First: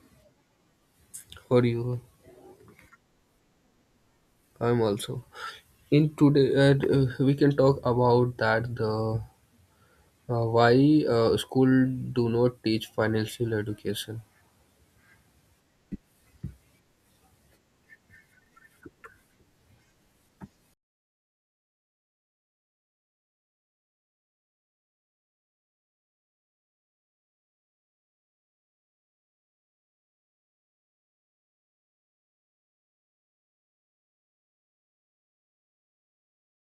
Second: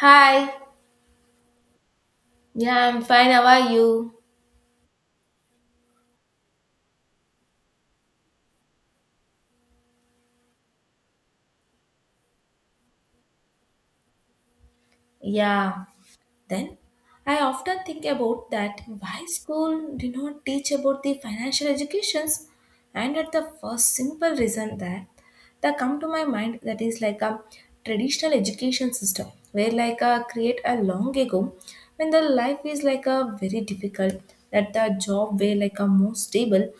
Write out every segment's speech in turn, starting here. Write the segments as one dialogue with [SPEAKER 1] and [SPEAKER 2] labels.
[SPEAKER 1] Hi.
[SPEAKER 2] For you,
[SPEAKER 1] Yeah, I'm fine. How are you?
[SPEAKER 2] I'm also. In today, we can talk about that the why school do not teach financial education.
[SPEAKER 1] Yeah. Then I often think about that why school did not teach about the financial educations, and at the first simple reason that come to my mind that is like a traditional education system where like a create a long ago when the life is like a very difficult, that the job way like a more stable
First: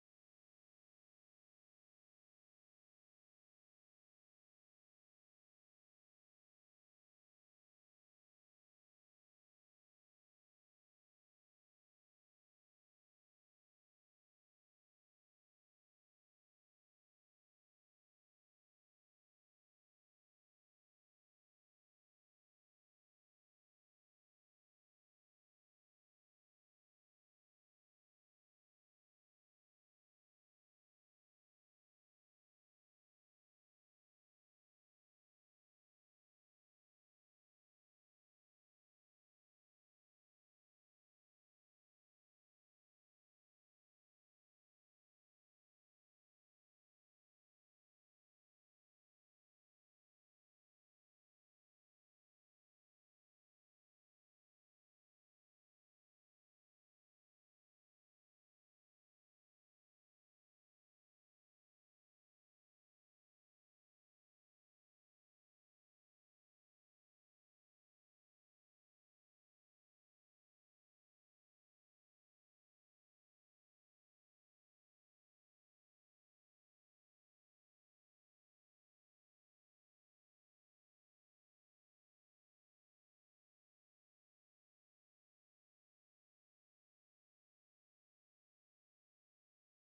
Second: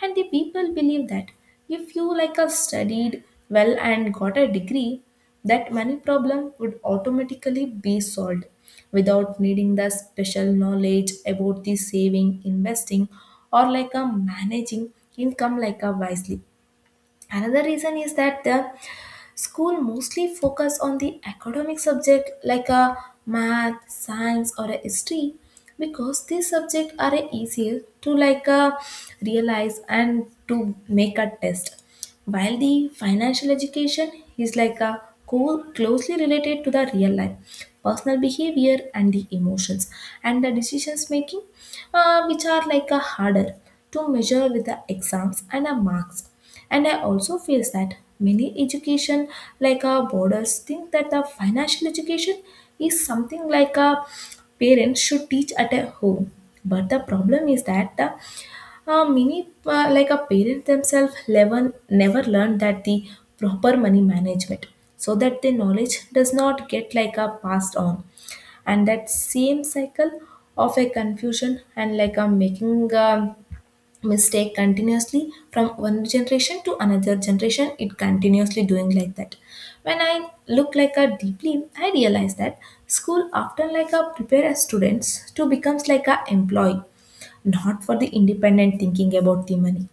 [SPEAKER 1] and the people believe that if you like a studied well and got a degree, that money problem would automatically be solved without needing the special knowledge about the saving investing or like a managing income like a wisely. Another reason is that the school mostly focus on the academic subject like a math, science or a history, because these subjects are a easier to realize and to make a test, while the financial education is like a closely related to the real life personal behavior and the emotions and the decisions making, which are like a harder to measure with the exams and the marks. And I also feel that many education like our boarders think that the financial education is something like a parents should teach at a home. But the problem is that the many like a parent themselves never learn that the proper money management, so that the knowledge does not get like a passed on, and that same cycle of a confusion and like a making mistake continuously from one generation to another generation, it continuously doing like that. When I look like a deeply, I realize that school often like a prepare as students to becomes like a employee, not for the independent thinking about the money,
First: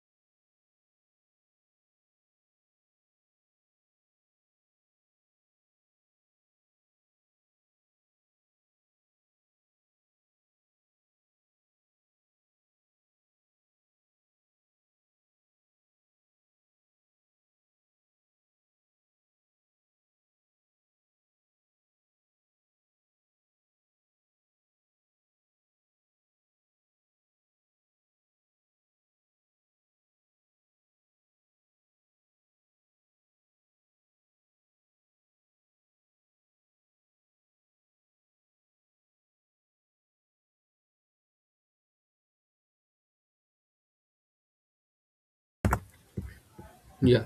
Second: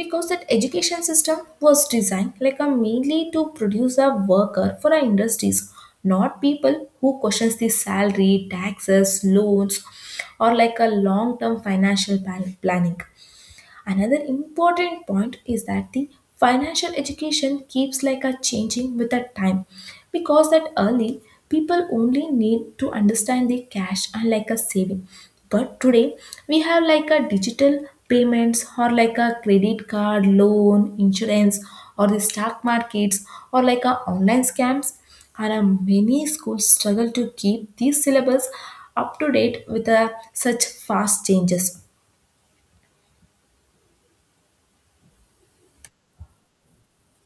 [SPEAKER 1] because that education system was designed like a mainly to produce a worker for our industries, not people who questions the salary taxes loans or like a long term financial planning. Another important point is that the financial education keeps like a changing with the time, because that early people only need to understand the cash and like a saving, but today we have like a digital payments or like a credit card loan insurance or the stock markets or like a online scams, and many schools struggle to keep these syllabus up to date with such fast changes.
[SPEAKER 2] Yeah,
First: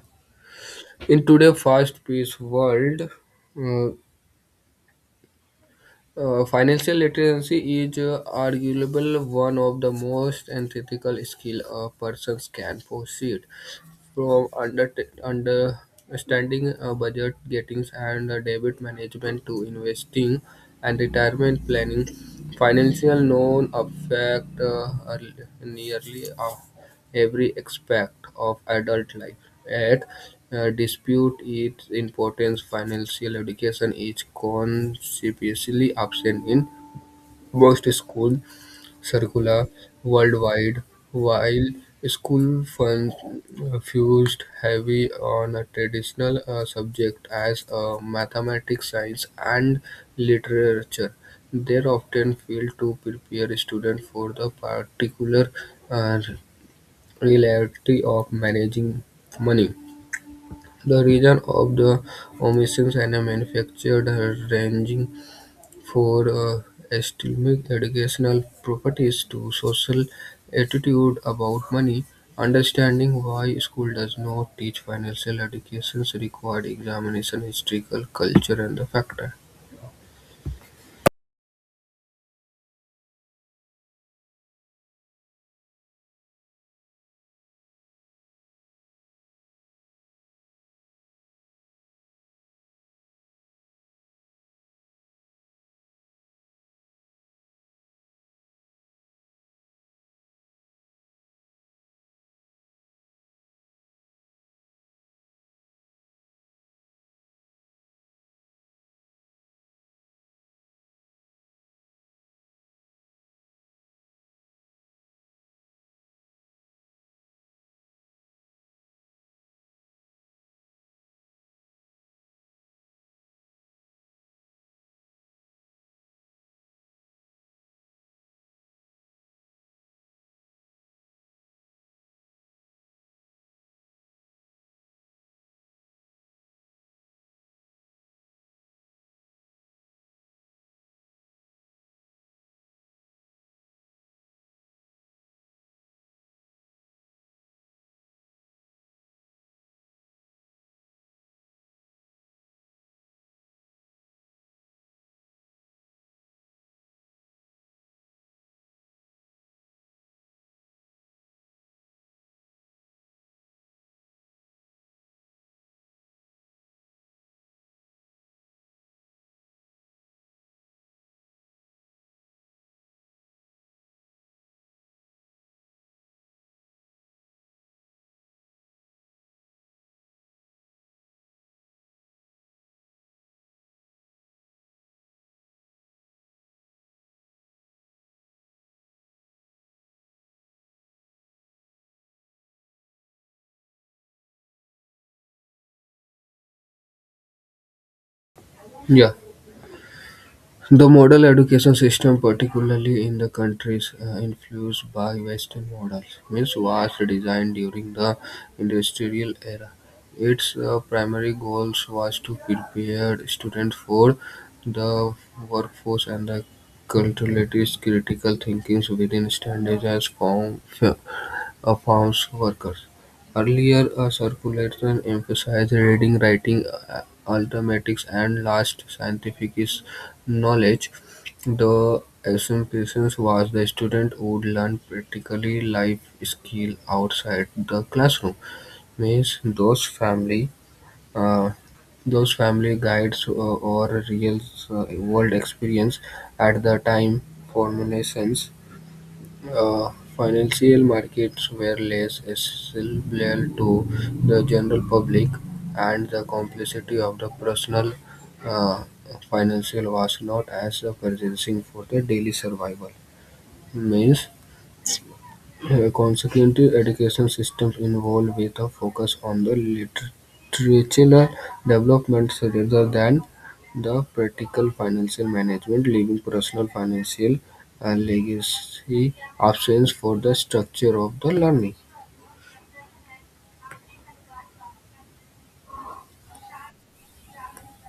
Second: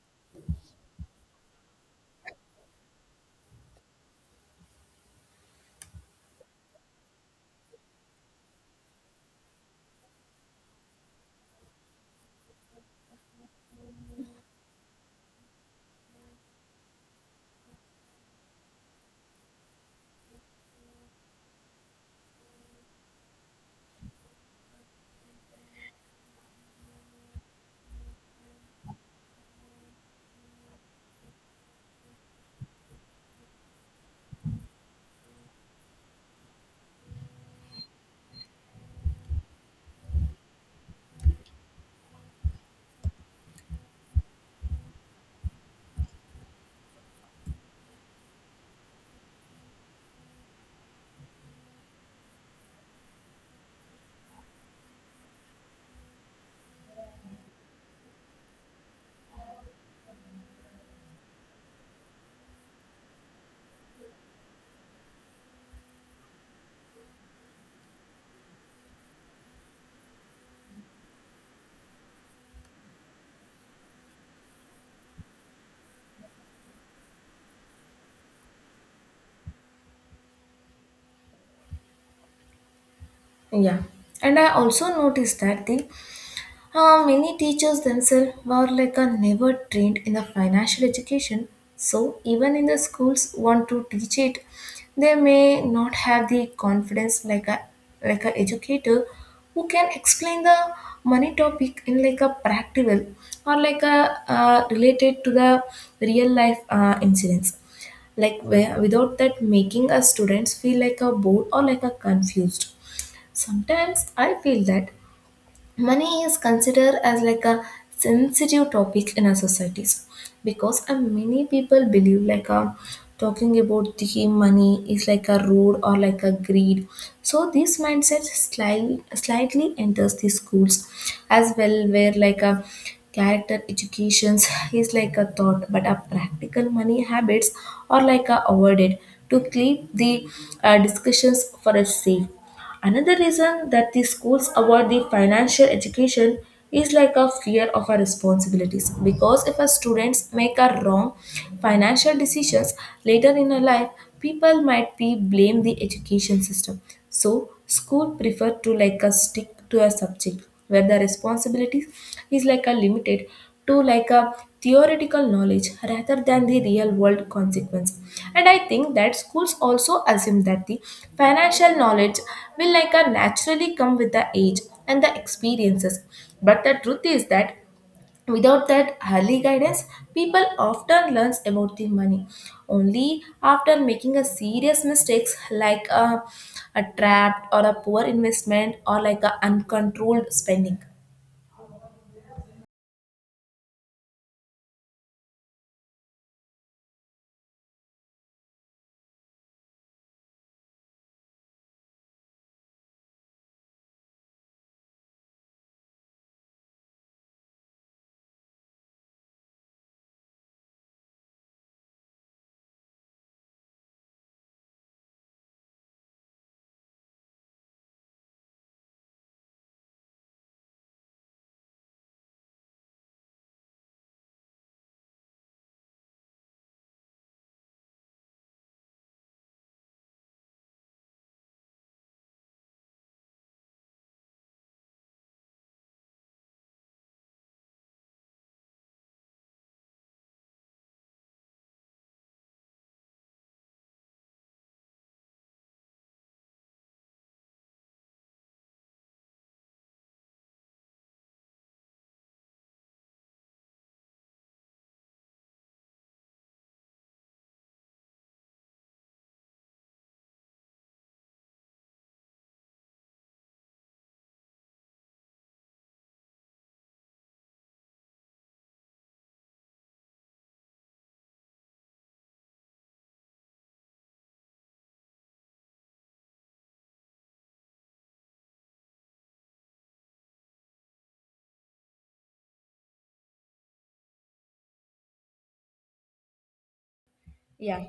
[SPEAKER 2] in today fast-paced world, uh, financial literacy is arguable one of the most antithetical skill a person can possess. From under understanding budget gettings and debit management to investing and retirement planning. Financial known affect nearly every aspect of adult life. At dispute its importance. Financial education is conspicuously absent in most schools circular worldwide, while school fun fused heavy on a traditional subject as mathematics, science, and literature. They often failed to prepare students for the particular uh, reality of managing money. The reason of the omissions and manufactured ranging for Estelmeek's educational properties to social attitude about money, understanding why school does not teach financial educations required examination, historical culture, and the factor.
[SPEAKER 1] Yeah, and I also noticed that thing. Many teachers themselves were like a never trained in the financial education. So even in the schools want to teach it, they may not have the confidence like a educator who can explain the money topic in like a practical or like a related to the real life incidents. Like where, without that making a students feel like a bored or like a confused. Sometimes I feel that money is considered as like a sensitive topic in our societies, because many people believe talking about the money is like a rude or like a greed. So this mindset slightly enters the schools as well, where like a character educations is like a thought, but a practical money habits are like a avoided to keep the discussions for a safe. Another reason that the schools avoid the financial education is like a fear of our responsibilities, because if our students make a wrong financial decisions later in our life, people might be blame the education system. So school prefer to like a stick to a subject where the responsibility is like a limited to like a theoretical knowledge rather than the real world consequence. And I think that schools also assume that the financial knowledge will like a naturally come with the age and the experiences, but the truth is that without that early guidance, people often learn about the money only after making a serious mistakes like a trap or a poor investment or like a uncontrolled spending.
[SPEAKER 2] Yeah. The model education system, particularly in the countries influenced by Western models, means was designed during the industrial era. Its primary goals was to prepare students for the workforce and the culturally critical thinkings within standardized form, of farm's workers. Earlier a circulation emphasized reading, writing, arithmetic, and last knowledge. The assumption was the student would learn practically life skill outside the classroom. Means uh, those family guides or real uh, world experience at the time formulations uh, financial markets were less accessible to the general public, and the complexity of the personal uh, financial was not as pressing for the daily survival. Means consequently, education systems evolved with a focus on the literature development rather than the practical financial management, leaving personal financial legacy absence for the structure of the learning.
[SPEAKER 1] Yeah.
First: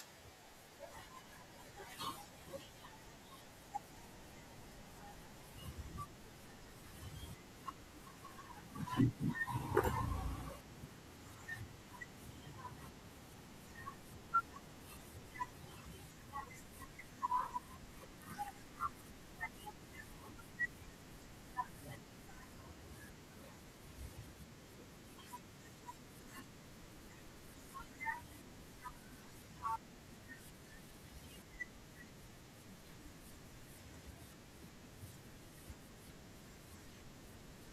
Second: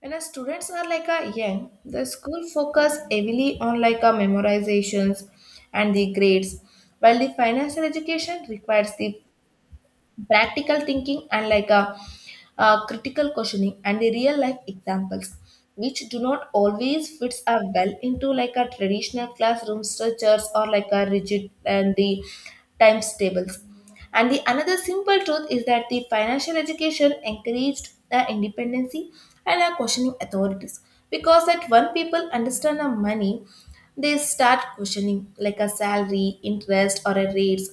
[SPEAKER 1] When our students are like a young, the school focus heavily on like a memorizations and the grades, while the financial education requires the practical thinking and like a, critical questioning and the real life examples, which do not always fits a well into like a traditional classroom structures or like a rigid and the times tables. And the another simple truth is that the financial education encouraged the independency and a questioning authorities, because that when people understand the money, they start questioning, like a salary, interest, or a rates,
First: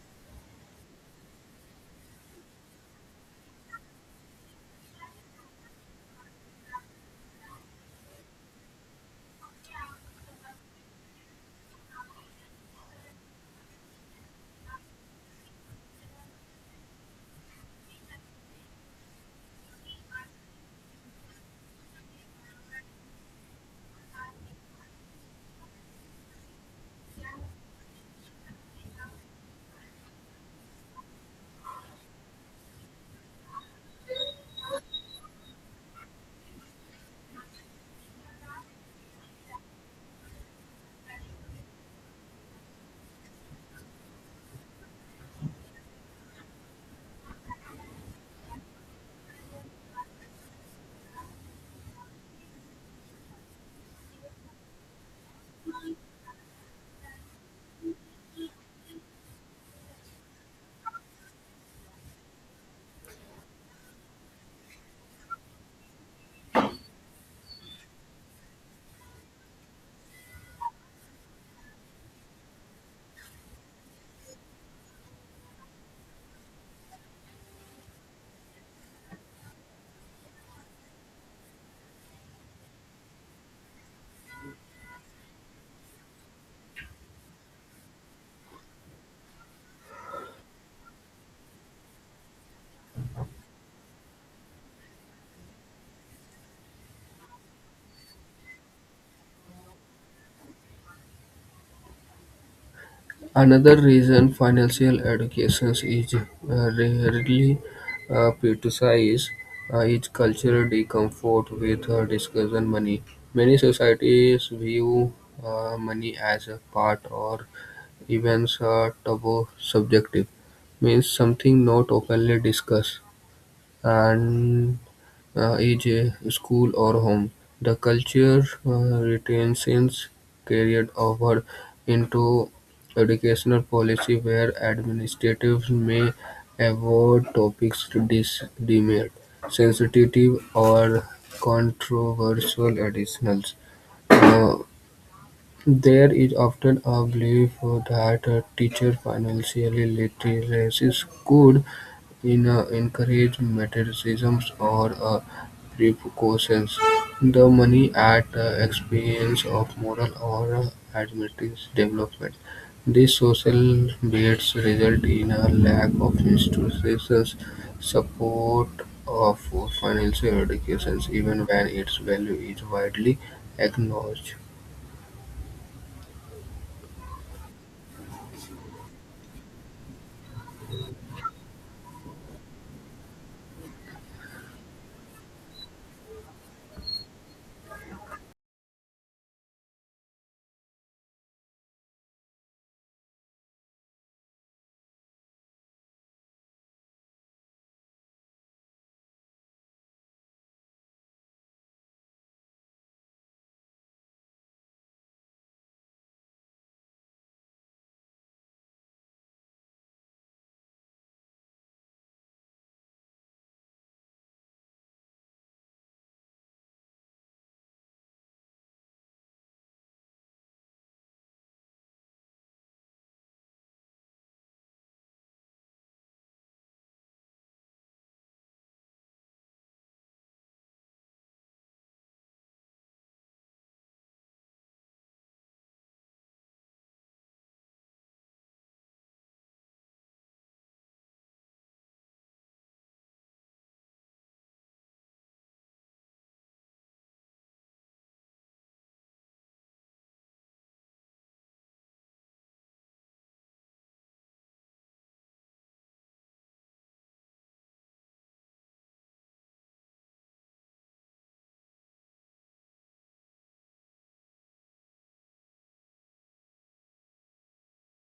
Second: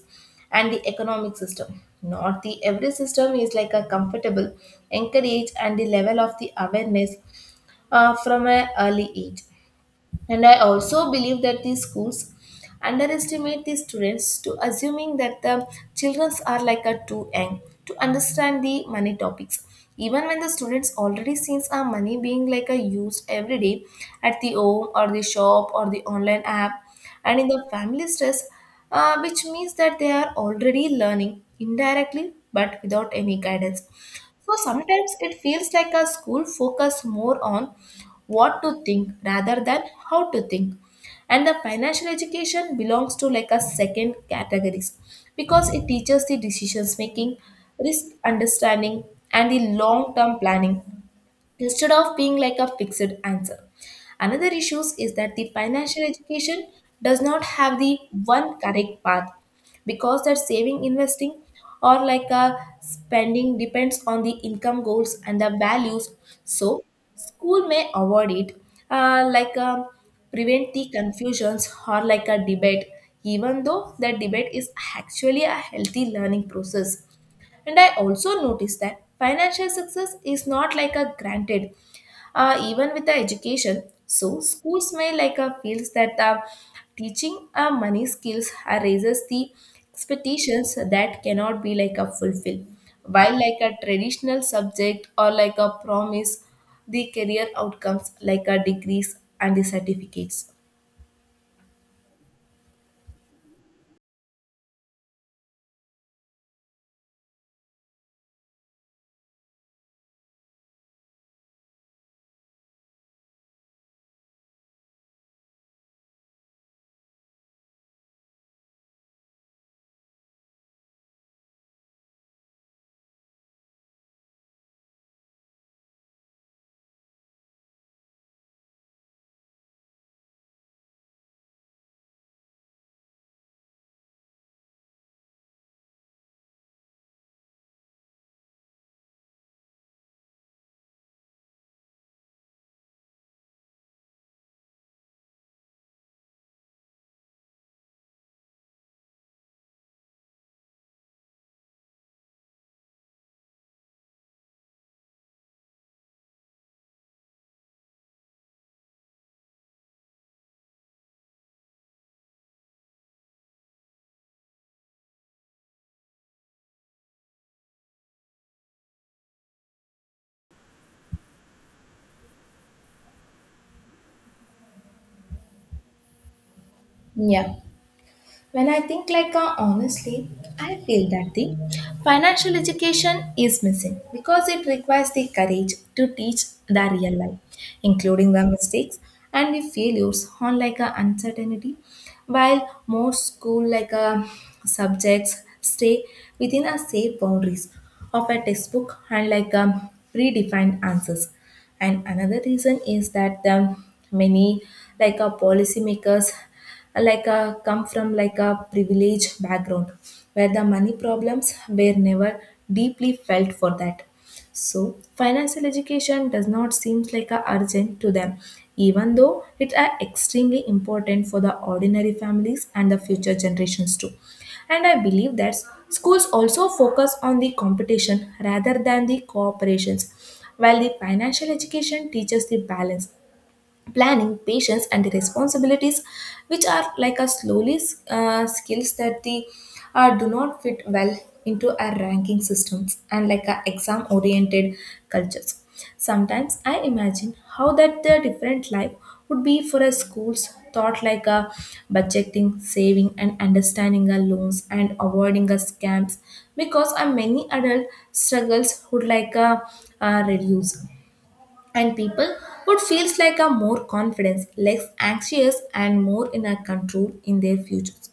[SPEAKER 1] and the economic system. Not the every system is like a comfortable, encourage, and the level of the awareness from an early age. And I also believe that these schools underestimate the students to assuming that the children are like a too young to understand the money topics. Even when the students already sees our money being like a used every day at the home or the shop or the online app and in the family stress, which means that they are already learning indirectly but without any guidance. So sometimes it feels like a school focus more on what to think rather than how to think. And the financial education belongs to like a second categories, because it teaches the decisions making, risk understanding and the long term planning instead of being like a fixed answer. Another issue is that the financial education does not have the one correct path, because that saving, investing, or like a spending depends on the income goals and the values. So school may avoid it, uh, like um, prevent the confusions or like a debate, even though that debate is actually a healthy learning process. And I also noticed that financial success is not like a granted, even with the education. So schools may like a feels that the teaching money skills raises the expectations that cannot be like a fulfilled. While like a traditional subject or like a promise, the career outcomes like a degrees and the certificates.
[SPEAKER 2] Another reason financial education is rarely prioritized is cultural discomfort with discussion money. Many societies view money as a part or even a taboo subjective, means something not openly discussed. And age, school, or home. The culture retains carried over into educational policy where administrators may avoid topics deemed sensitive or controversial additionals. Uh, there is often a belief that a teacher financially literacy could in encourage materialisms or precautions, the money at the expense of moral or administrative development. These social baits result in a lack of institutions support of financial education, even when its value is widely acknowledged.
[SPEAKER 1] Yeah. When I think honestly, I feel that the financial education is missing because it requires the courage to teach the real life, including the mistakes and the failures on like a uncertainty, while most school like a subjects stay within a safe boundaries of a textbook and like a predefined answers. And another reason is that many like a policymakers like a come from like a privileged background where the money problems were never deeply felt for that. So, financial education does not seem like a urgent to them, even though it are extremely important for the ordinary families and the future generations too. And I believe that schools also focus on the competition rather than the cooperations, while the financial education teaches the balance planning, patience, and the responsibilities, which are like a slowly skills that they do not fit well into our ranking systems and like a exam oriented cultures. Sometimes I imagine how that the different life would be for a school's thought like a budgeting, saving, and understanding our loans and avoiding a scams, because a many adult struggles would like a, reduce, and people would feels like a more confidence, less anxious, and more in a control in their futures.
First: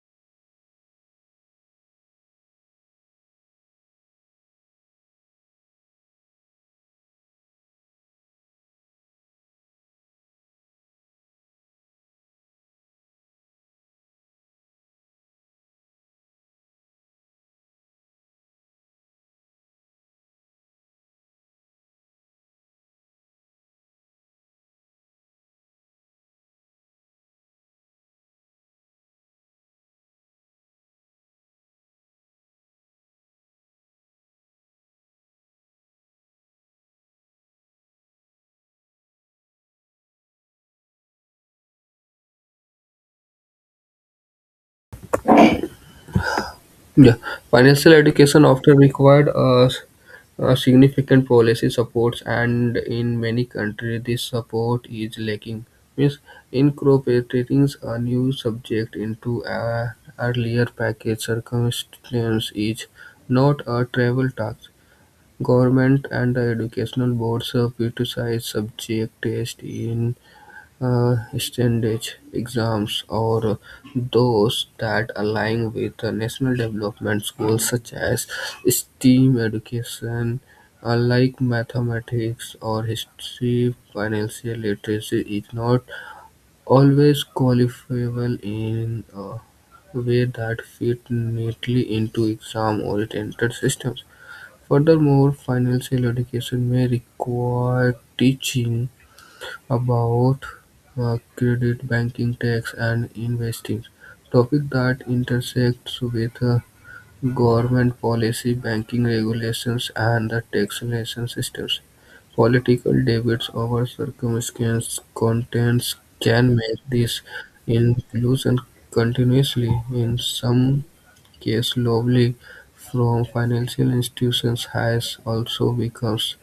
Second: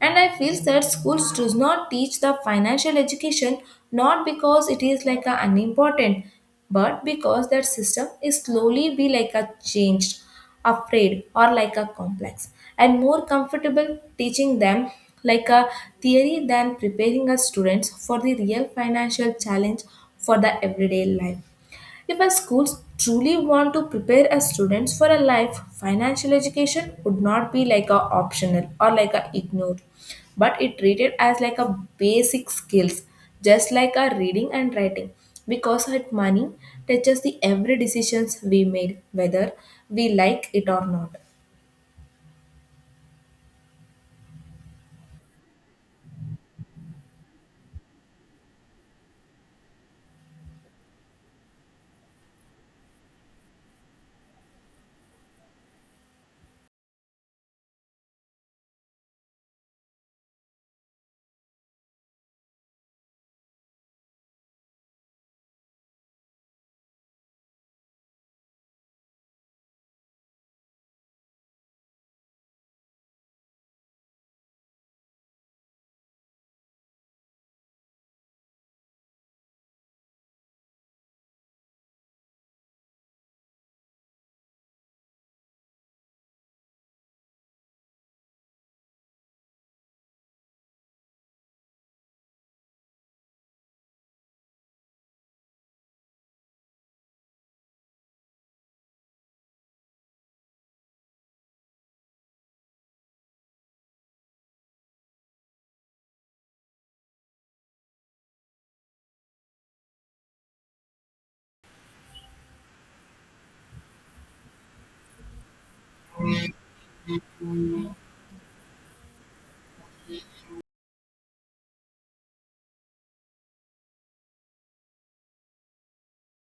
[SPEAKER 1] And I feel that schools does not teach the financial education not because it is like a unimportant, but because that system is slowly be like a changed, afraid, or like a complex, and more comfortable teaching them like a theory than preparing our students for the real financial challenge for the everyday life. If a school truly want to prepare a students for a life, financial education would not be like a optional or like a ignored, but it treated as like a basic skills, just like a reading and writing. Because it money touches the every decisions we made, whether we like it or not.
[SPEAKER 2] Yeah, financial education often required a significant policy supports, and in many countries this support is lacking. Means incorporating a new subject into an earlier package circumstance is not a travel task. Government and the educational boards criticize subject test in standardized exams or those that align with the national development goals such as STEAM education, like mathematics or history. Financial literacy is not always qualifiable in a way that fit neatly into exam-oriented systems. Furthermore, financial education may require teaching about credit, banking, tax and investing: topics that intersect with government policy, banking regulations and the taxation systems. Political debates over circumstances contents can make this inclusion continuously, in some cases globally, from financial institutions has also becomes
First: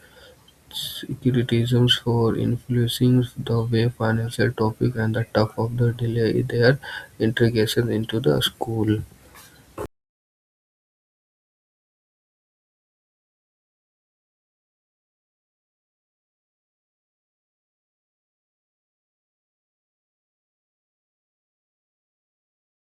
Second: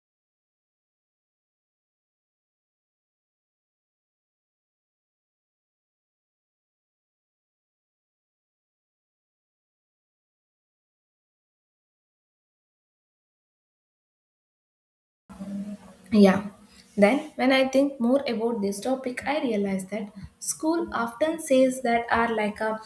[SPEAKER 2] criticisms for influencing the way financial topics and the tough of the delay their integration into the school.
[SPEAKER 1] Yeah. Then, when I think more about this topic, I realize that school often says that are like a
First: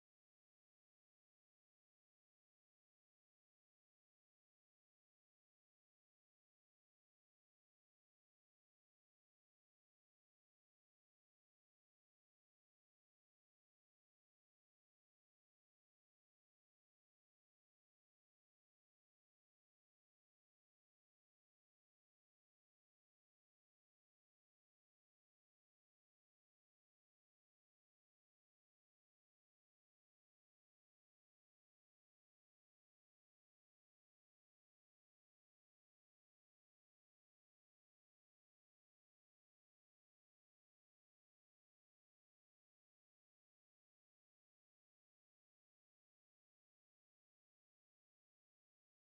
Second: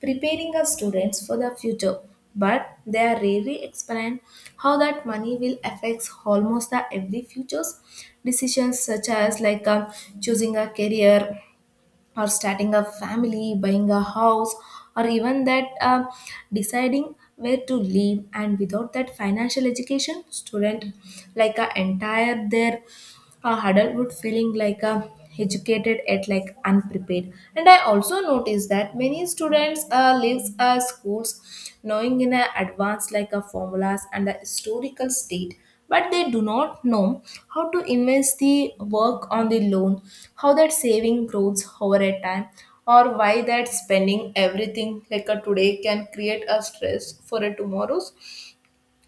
[SPEAKER 1] preparing our students for the future, but they are rarely explain how that money will affects almost the every future's decisions, such as choosing a career or starting a family, buying a house, or even that deciding where to live. And without that financial education, student like a entire their adulthood feeling like a educated at like unprepared. And I also noticed that many students leaves schools knowing in a advance like a formulas and the historical state, but they do not know how to invest the work on the loan, how that saving grows over a time, or why that spending everything like a today can create a stress for a tomorrow's,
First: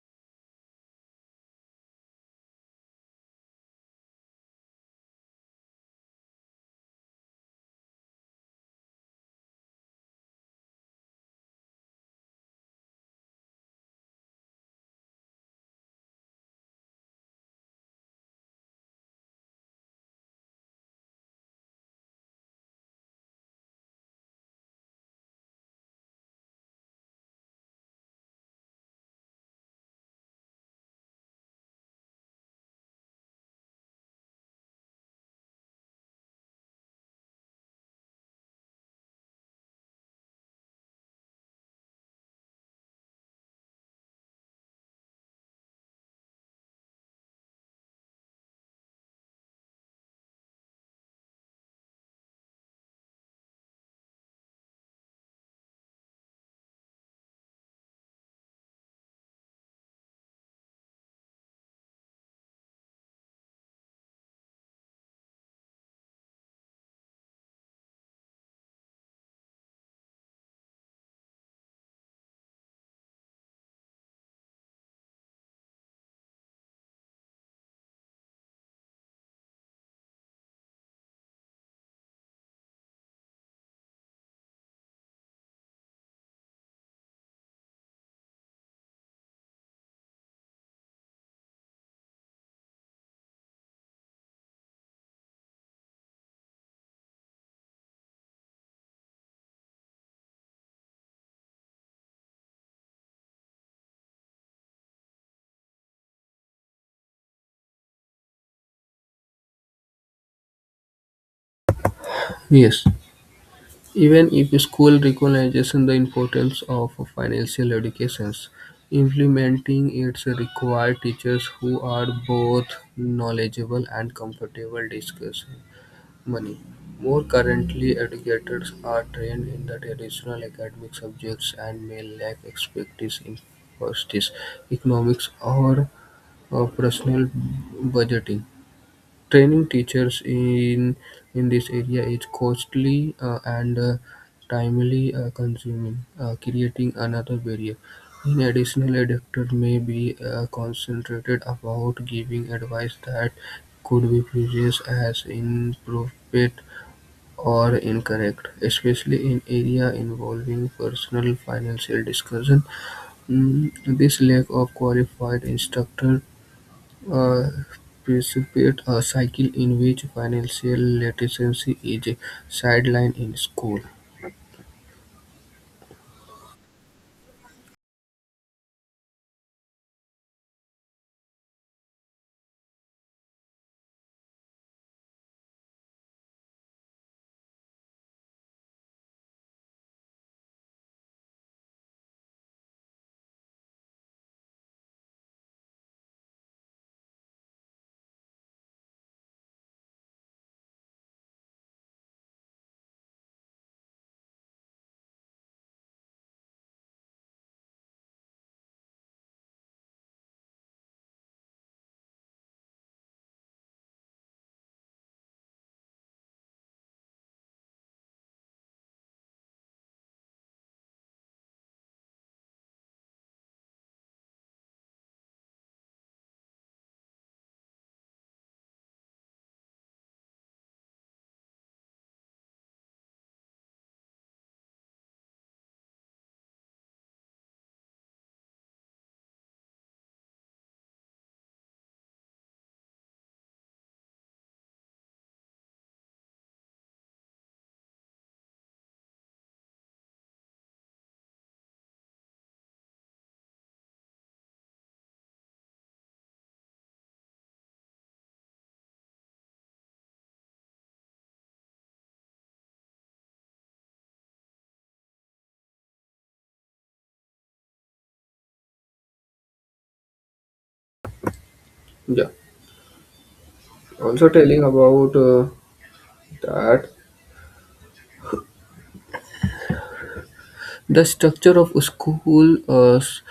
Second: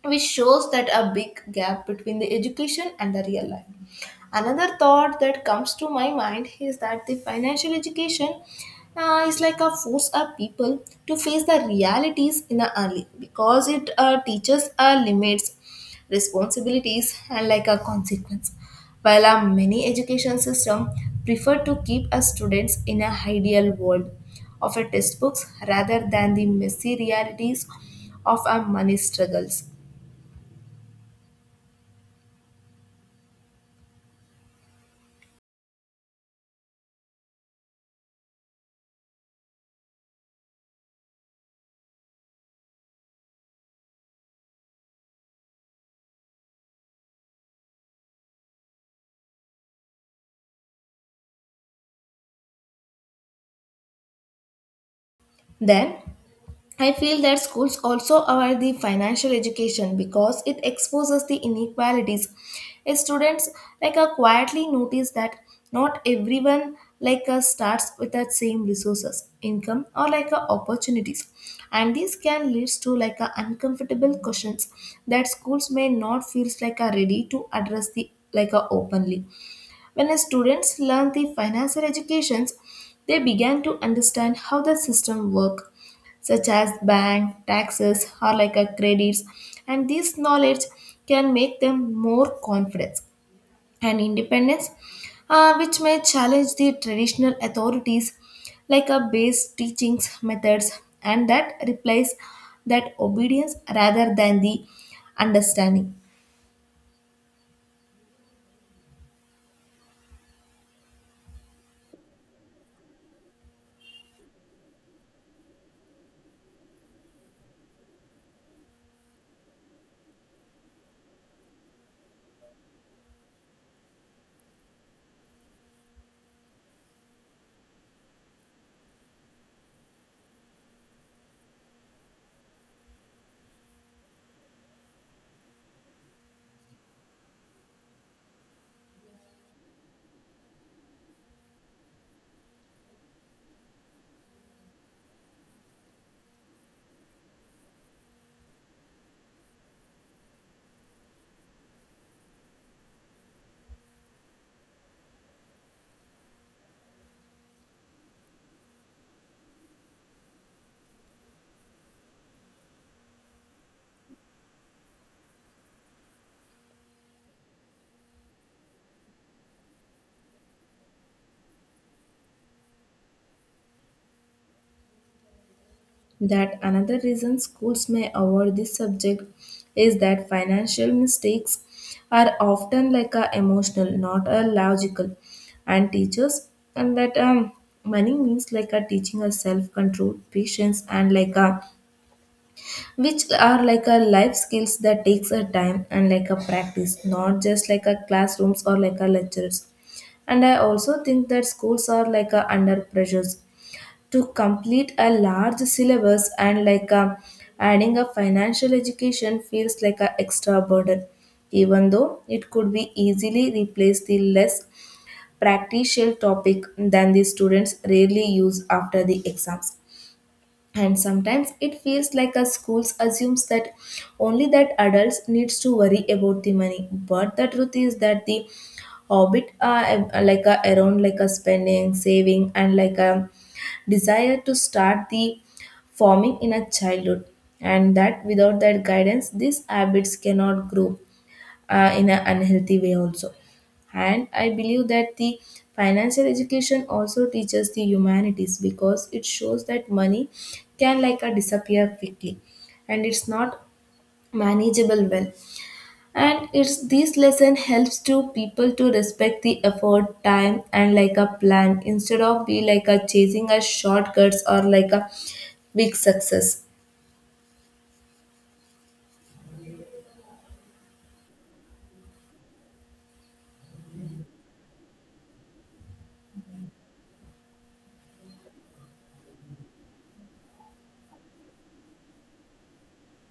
[SPEAKER 1] which shows that a big gap between the education and the real life. Another thought that comes to my mind is that the financial education is like a force of people to face the realities in a early, because it teaches our limits, responsibilities, and like a consequence. While our many education system prefer to keep our students in a ideal world of a textbooks rather than the messy realities of our money struggles. Then I feel that schools also aware the financial education because it exposes the inequalities. Students quietly notice that not everyone starts with the same resources, income or opportunities, and this can lead to uncomfortable questions that schools may not feel like are ready to address the openly. When students learn the financial educations, they began to understand how the system work, such as bank, taxes, or like a credits, and this knowledge can make them more confident and independence, which may challenge the traditional authorities like a base teachings methods and that replace that obedience rather than the understanding.
[SPEAKER 2] Yes, even if school recognizes the importance of financial educations, implementing it requires teachers who are both knowledgeable and comfortable discussing money. More currently, educators are trained in the traditional academic subjects and may lack expertise in justice, economics, or personal budgeting. Training teachers in this area is costly and timely consuming, creating another barrier. In addition, educators may be concentrated about giving advice that could be perceived as inappropriate or incorrect, especially in area involving personal financial discussion. This lack of qualified instructor uh, precipitates a cycle in which financial literacy is sidelined in school.
[SPEAKER 1] That another reason schools may avoid this subject is that financial mistakes are often like a emotional, not a logical, and teachers and that money means like a teaching a self control, patience, and like a, which are like a life skills that takes a time and like a practice, not just like a classrooms or like a lectures. And I also think that schools are like a under pressures to complete a large syllabus and like a, adding a financial education feels like an extra burden, even though it could be easily replaced the less practical topic than the students rarely use after the exams. And sometimes it feels like a schools assumes that only that adults needs to worry about the money, but the truth is that the orbit like a, around like a spending saving and like a desire to start the forming in a childhood, and that without that guidance these habits cannot grow in an unhealthy way also. And I believe that the financial education also teaches the humanities because it shows that money can like a disappear quickly and it's not manageable well, and it's this lesson helps to people to respect the effort time and like a plan instead of be like a chasing a shortcuts or like a big success.
[SPEAKER 2] Yeah. Also telling about that. The structure of school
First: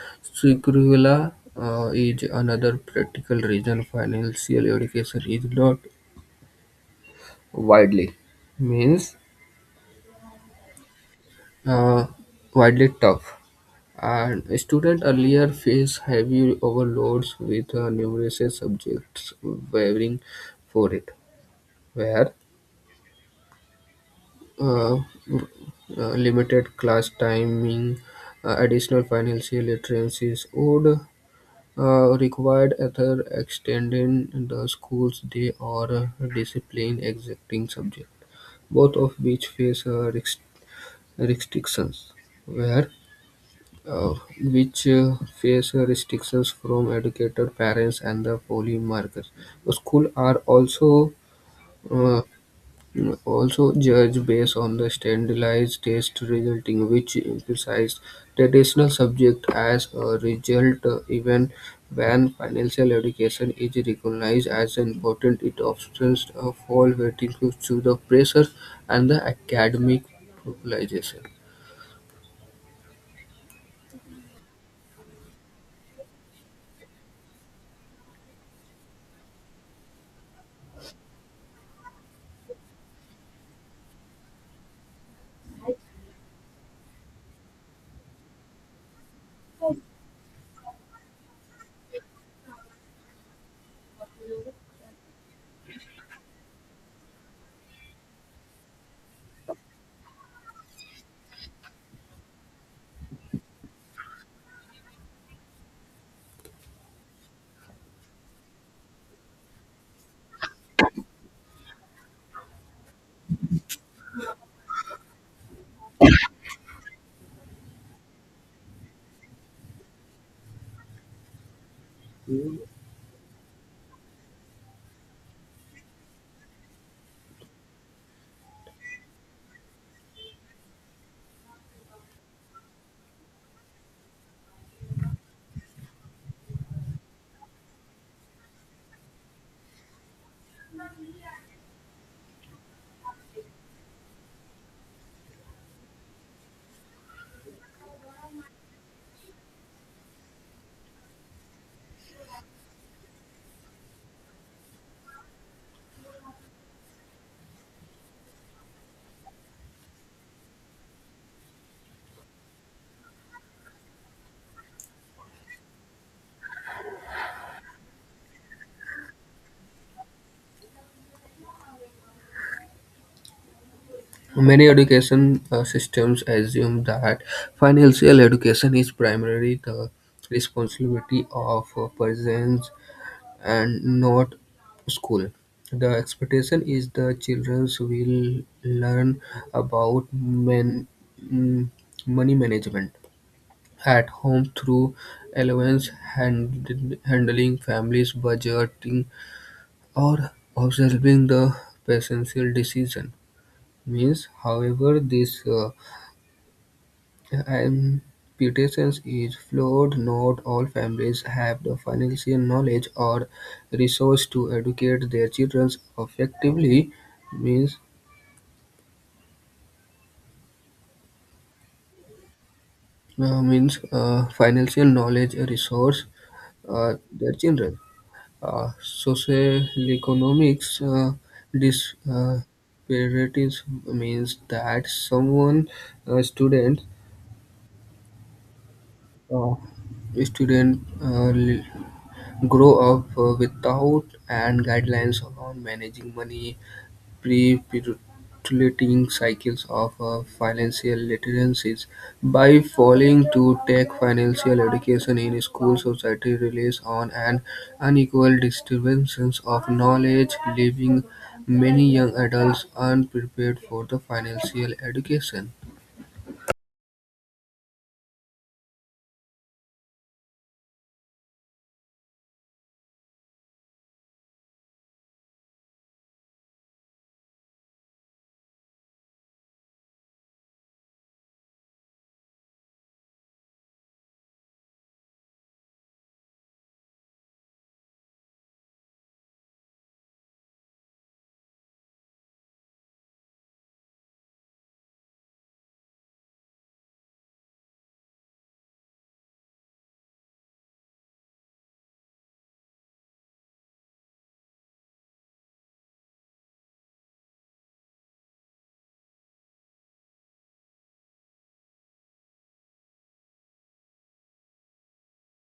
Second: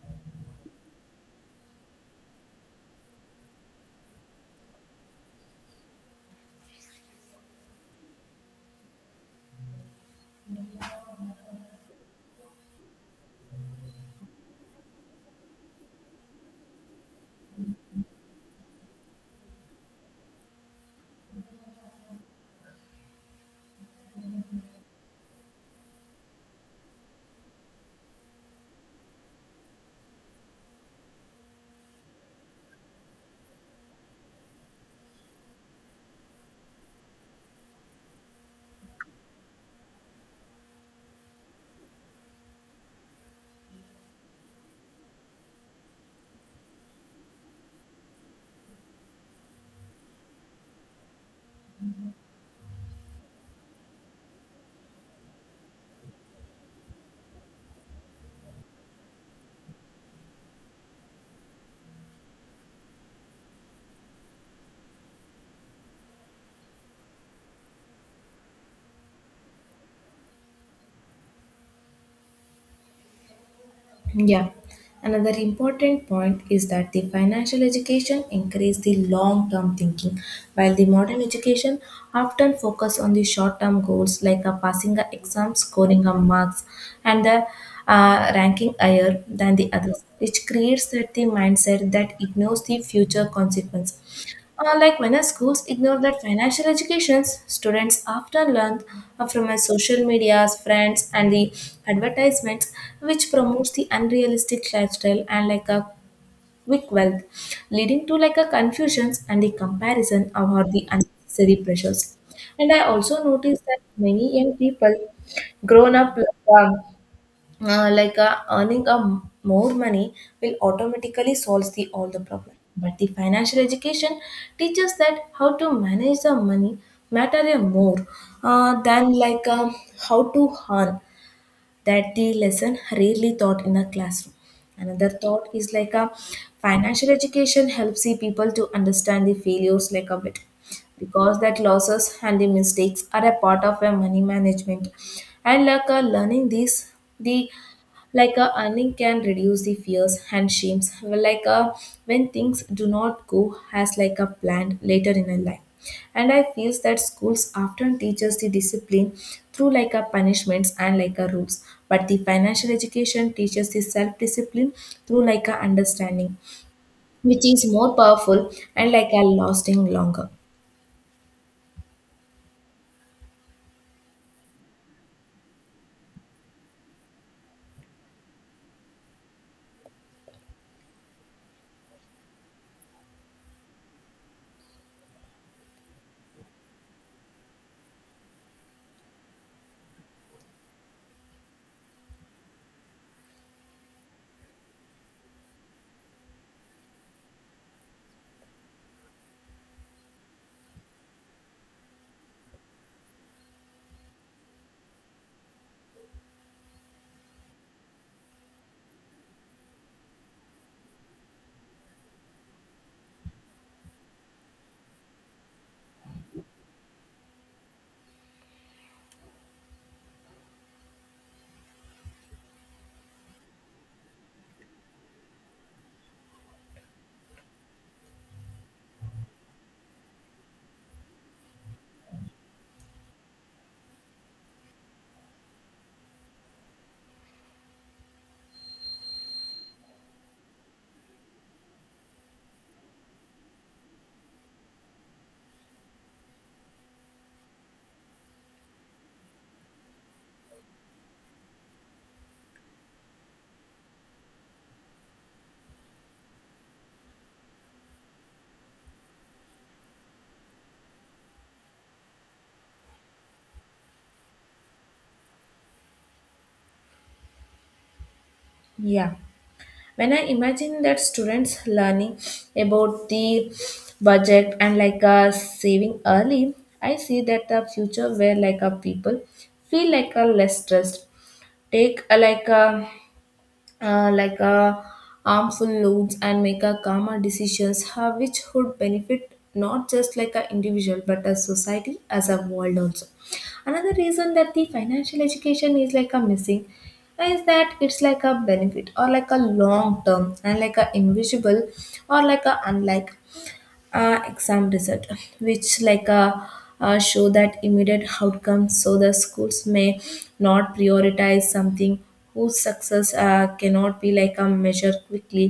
[SPEAKER 2] curricula is another practical reason financial education is not widely. Means uh, widely tough. And students earlier face heavy overloads with numerous subjects waiting for it, where uh, uh, limited class timing, additional financial literacies would required either extending the school's day or discipline exacting subject, both of which face restrictions where uh, which face restrictions from educated parents and the polymarket. Schools are uh, also judged based on the standardized test resulting, which emphasize traditional subject as a result, even when financial education is recognized as important, it often fall waiting to the pressure and the academic popularization.
[SPEAKER 1] Yeah. Another important point is that the financial education encourages the long-term thinking, while the modern education often focus on the short-term goals like a passing a exam, scoring a marks, and the ranking higher than the others, which creates that the mindset that ignores the future consequence. Like many schools ignore that financial educations, students often learn from a social media's friends and the advertisements, which promotes the unrealistic lifestyle and like a quick wealth, leading to like a confusions and the comparison or the unnecessary pressures. And I also noticed that many young people grown up um, earning a more money will automatically solves the all the problem, but the financial education teaches that how to manage the money matter a more than how to earn, that the lesson rarely taught in a classroom. Another thought is like a financial education helps the people to understand the failures like a bit, because that losses and the mistakes are a part of a money management, and like a learning these the like a earning can reduce the fears and shames like a when things do not go as like a planned later in a life. And I feels that schools often teach us the discipline through like a punishments and like a rules, but the financial education teaches the self discipline through like a understanding, which is more powerful and like a lasting longer.
[SPEAKER 2] Many education systems assume that financial education is primarily the responsibility of parents and not school. The expectation is the children will learn about mm, money management at home through allowance handling families budgeting or observing the financial decision means however this impedance is flawed; not all families have the financial knowledge or resource to educate their children effectively, means financial knowledge resources their children. Socioeconomic uh, dis- uh, disparities means that uh, student, uh, student grow up without and guidelines around managing money, perpetuating cycles of financial literacies. By failing to take financial education in school, society relies on an unequal distribution of knowledge, leaving many young adults unprepared for the financial education.
[SPEAKER 1] Yeah, when I imagine that students learning about the budget and saving early, I see that the future where like a people feel like a less stressed, take a like a uh, like uh, harmful loads and make a calmer decisions, which would benefit not just like an individual but a society as a world also. Another reason that the financial education is like a missing is that it's like a benefit or like a long term and like a invisible or like a unlike exam result, which show that immediate outcomes, so the schools may not prioritize something whose success cannot be like a measure quickly.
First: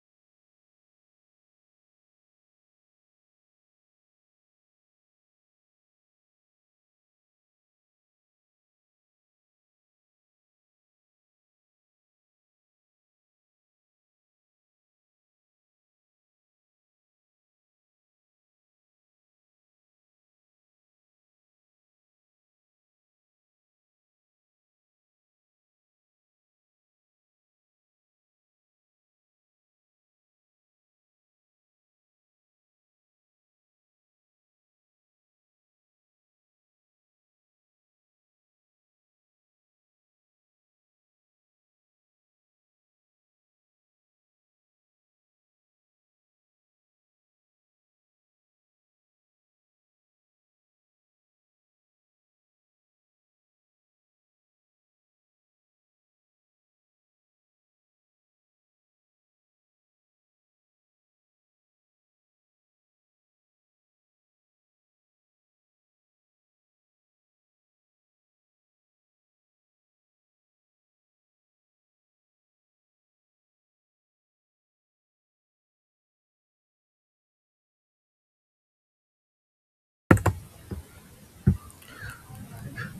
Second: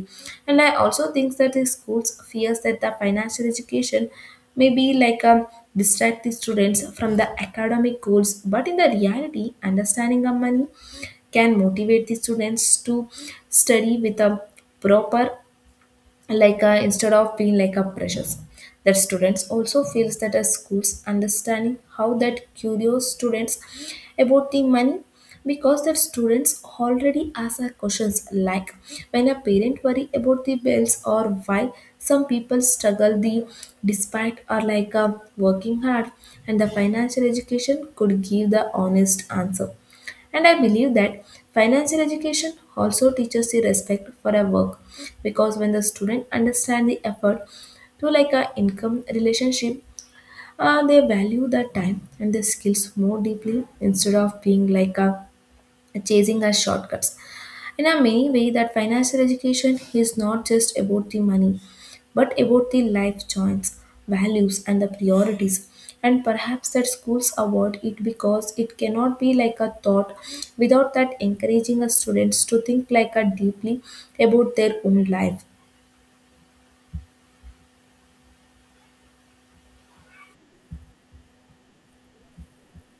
[SPEAKER 1] And I also think that the schools fears that the financial education may be like a distract the students from the academic goals, but in the reality understanding of money can motivate the students to study with a proper instead of being like a pressures, that students also feels that as schools understanding how that curious students about the money, because that students already ask a questions like when a parent worry about the bills or why some people struggle the despite or working hard, and the financial education could give the honest answer. And I believe that financial education also teaches the respect for our work, because when the student understand the effort to like a income relationship, they value the time and the skills more deeply instead of being like a chasing a shortcuts. In a many way that financial education is not just about the money, but about the life choice, values and the priorities. And perhaps that schools award it because it cannot be like a thought without that encouraging a students to think like a deeply about their own life.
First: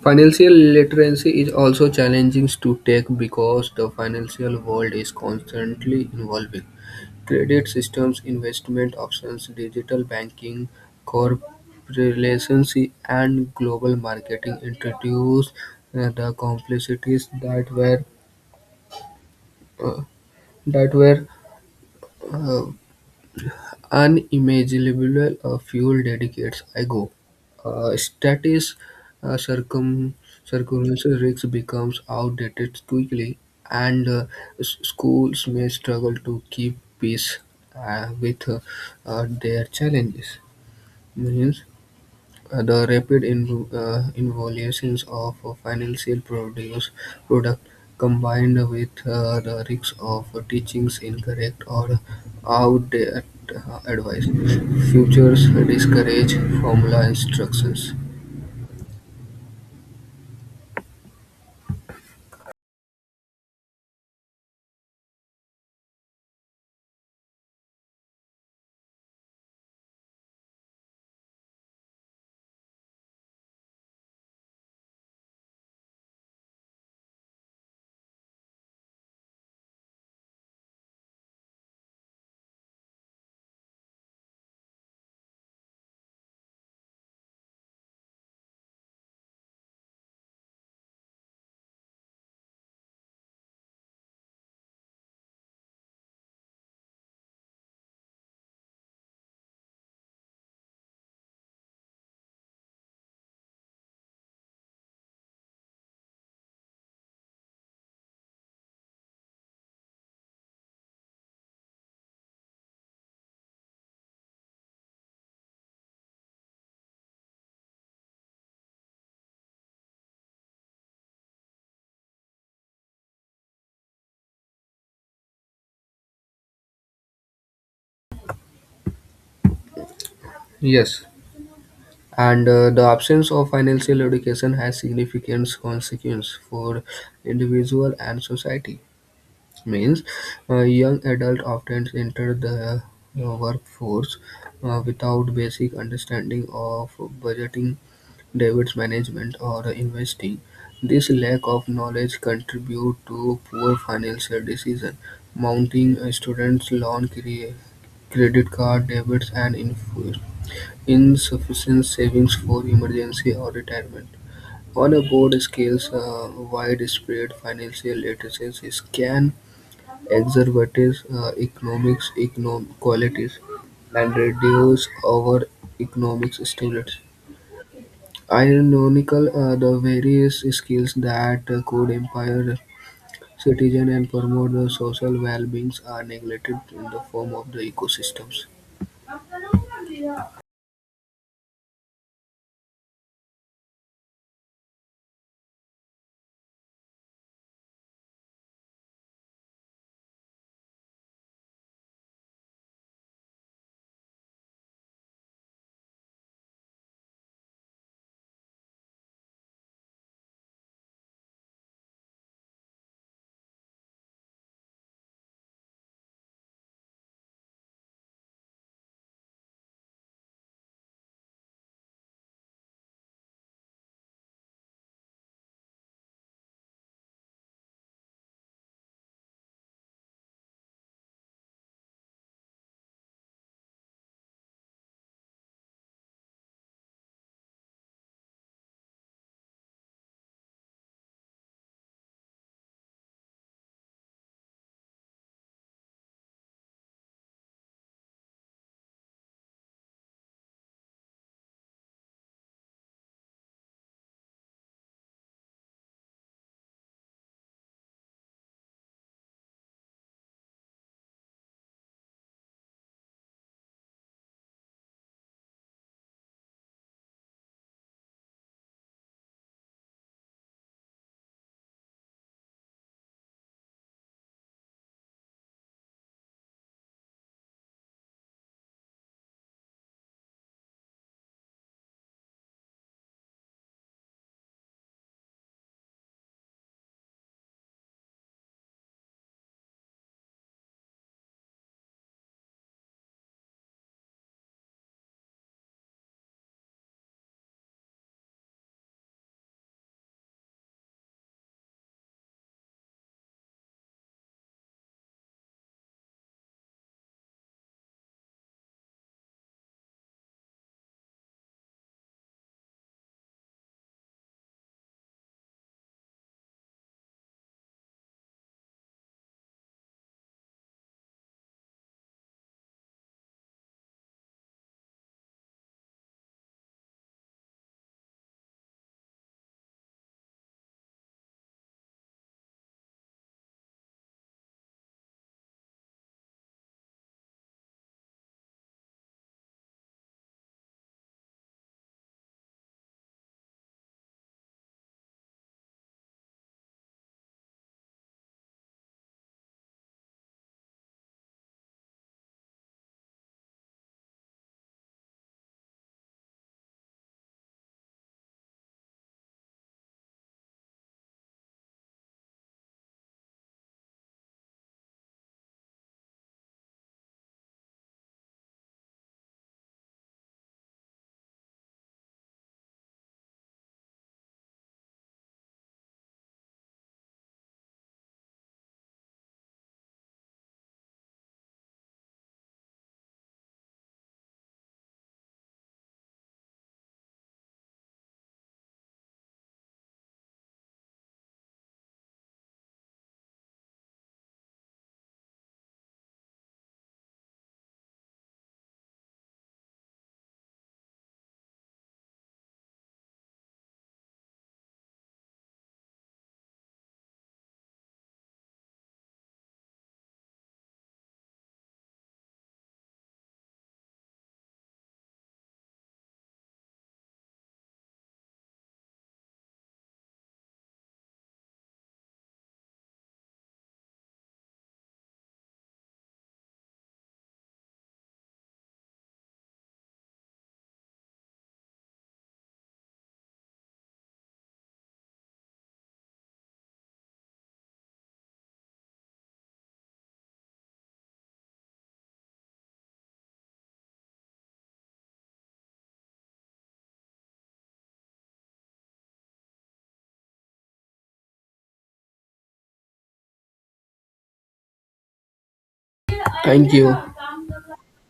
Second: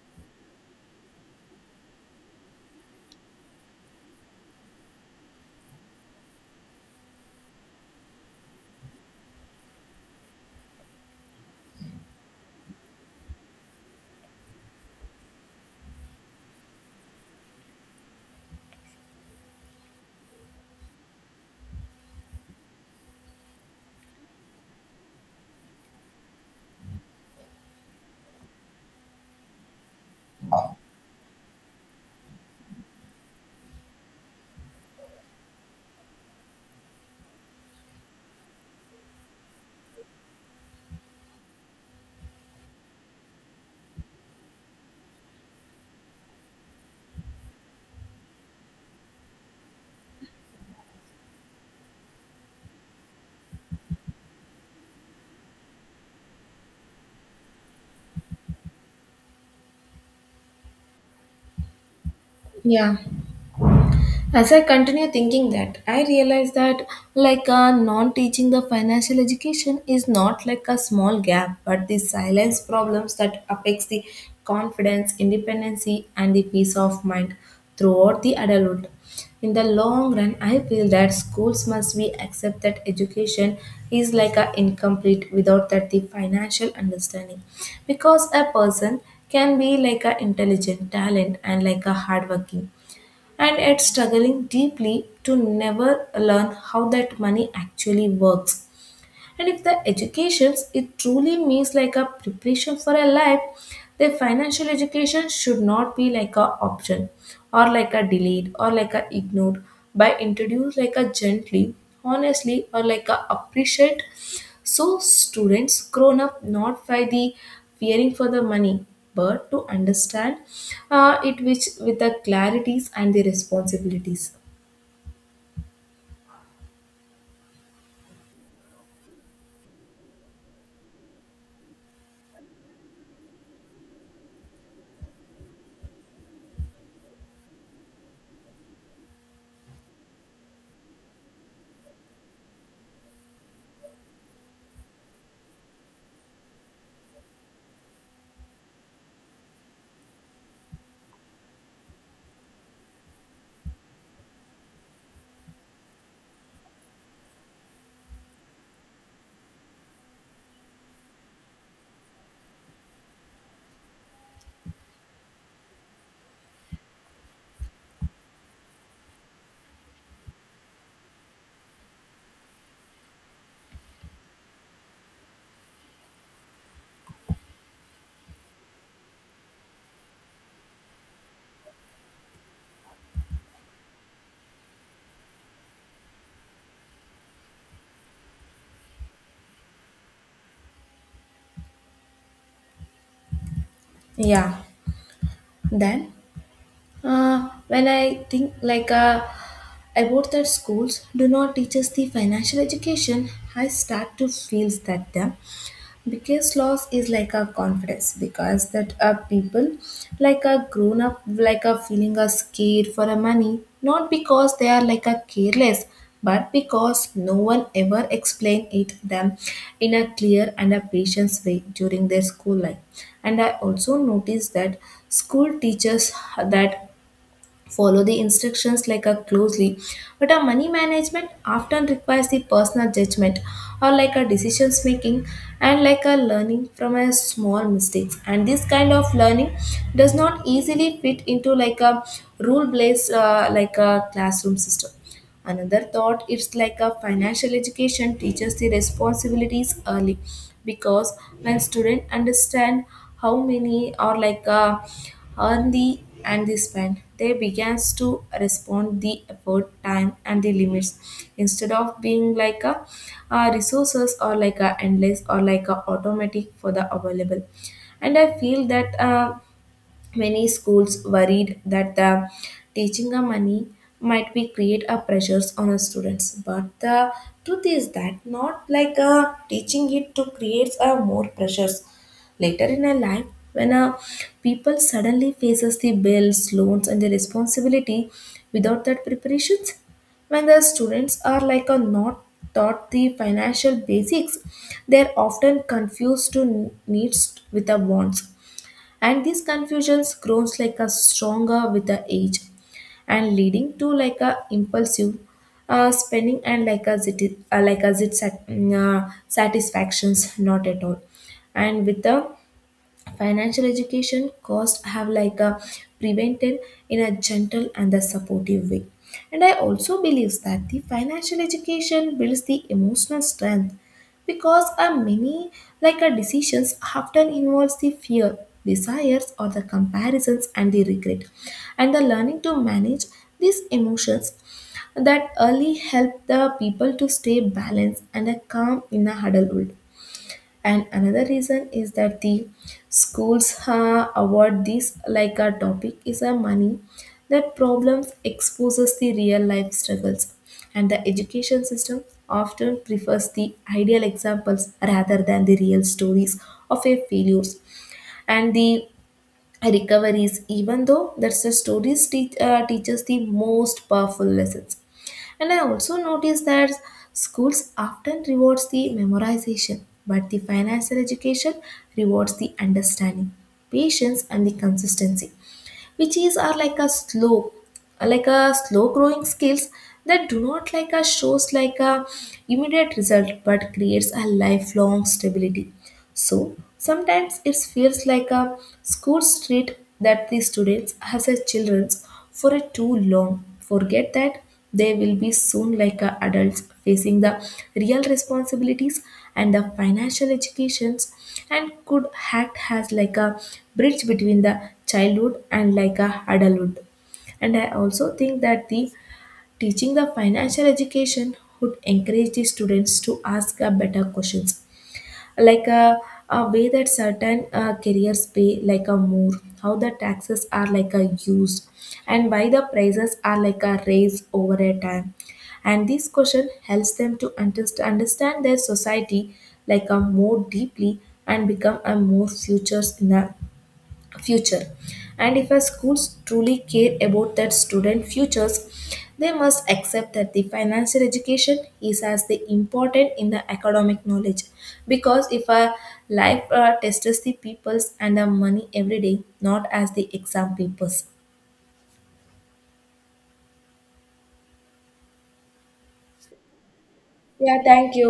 [SPEAKER 2] Financial literacy is also challenging to take because the financial world is constantly evolving. Credit systems, investment options, digital banking, cryptocurrency, and global marketing introduced the complexities uh, that were uh, unimaginable a few decades ago. Status uh, circum circumstances rigs becomes outdated quickly, and schools may struggle to keep pace with their challenges. Millions. The rapid evolution of a financial produce product combined with the risks of teaching incorrect or outdated advice futures discourage formula instructions.
[SPEAKER 1] Yeah. As I continue thinking that, I realize that non-teaching the financial education is not like a small gap, but the silence problems that affects the confidence, independency, and the peace of mind throughout the adulthood. In the long run, I feel that schools must be accept that education is like a incomplete without that the financial understanding, because a person can be like a intelligent, talent, and like a hardworking and yet struggling deeply to never learn how that money actually works. And if the educations it truly means like a preparation for a life, the financial education should not be like a option or like a delayed or like a ignored, by introduced like a gently, honestly or like a appreciate, so students grown up not by the fearing for the money but to understand it which with the clarities and the responsibilities.
[SPEAKER 2] Yes, and the absence of financial education has significant consequences for individual and society means young adults often enter the workforce without basic understanding of budgeting, debt management, or investing. This lack of knowledge contributes to poor financial decision, mounting students' loan credit card debits, and insufficient savings for emergency or retirement. On a broad scale, widespread financial literacy can exacerbate economic inequalities and reduce our economic stability. Ironically, the various skills that could empower citizens and promote the social well-being are neglected in the form of the ecosystems.
[SPEAKER 1] Yeah. Then when I think like a. about that schools do not teach us the financial education, I start to feel that the biggest loss is like our confidence because that our people like are grown up like are feeling are scared for our money, not because they are like a careless but because no one ever explained it them in a clear and a patient way during their school life. And I also noticed that school teaches that follow the instructions like a closely, but a money management often requires the personal judgment or like a decisions making and like a learning from a small mistakes, and this kind of learning does not easily fit into like a rule based like a classroom system. Another thought it's like a financial education teaches the responsibilities early, because when students understand how many or earn the and the spend, they begins to respond the effort, time and the limits instead of being like a resources or like a endless or like a automatic for the available. And I feel that many schools worried that the teaching a money might be create a pressures on the students. But the truth is that not like a teaching it to creates a more pressures later in a life when a people suddenly faces the bills, loans, and the responsibility without that preparations. When the students are like a not taught the financial basics, they are often confused to needs with the wants, and these confusions grows like a stronger with the age and leading to like a impulsive spending and like a zit sat, mm, satisfactions not at all. And with the financial education costs have like a prevented in a gentle and a supportive way. And I also believe that the financial education builds the emotional strength, because a many like a decisions often involves the fear, desires or the comparisons and the regret, and the learning to manage these emotions that early help the people to stay balanced and a calm in a adulthood. And another reason is that the schools award this like a topic is a money, that problems exposes the real life struggles, and the education system often prefers the ideal examples rather than the real stories of a failures and the recoveries, even though that's the stories teaches the most powerful lessons. And I also noticed that schools often rewards the memorization, but the financial education rewards the understanding, patience, and the consistency, which is are like a slow growing skills that do not like a shows like a immediate result but creates a lifelong stability. So sometimes it feels like a school street that the students as a children's for a too long, forget that they will be soon like a adults facing the real responsibilities, and the financial educations and could act as like a bridge between the childhood and like a adulthood. And I also think that the teaching the financial education would encourage the students to ask better questions like a way that certain careers pay like a more, how the taxes are like a used, and why the prices are like a raised over a time, and this question helps them to understand their society like a more deeply and become a more futures in a future. And if our schools truly care about that student futures, they must accept that the financial education is as the important in the academic knowledge, because if our life tests the peoples and the money every day, not as the exam papers.
[SPEAKER 2] Thank you.
[SPEAKER 1] Yeah, thank you.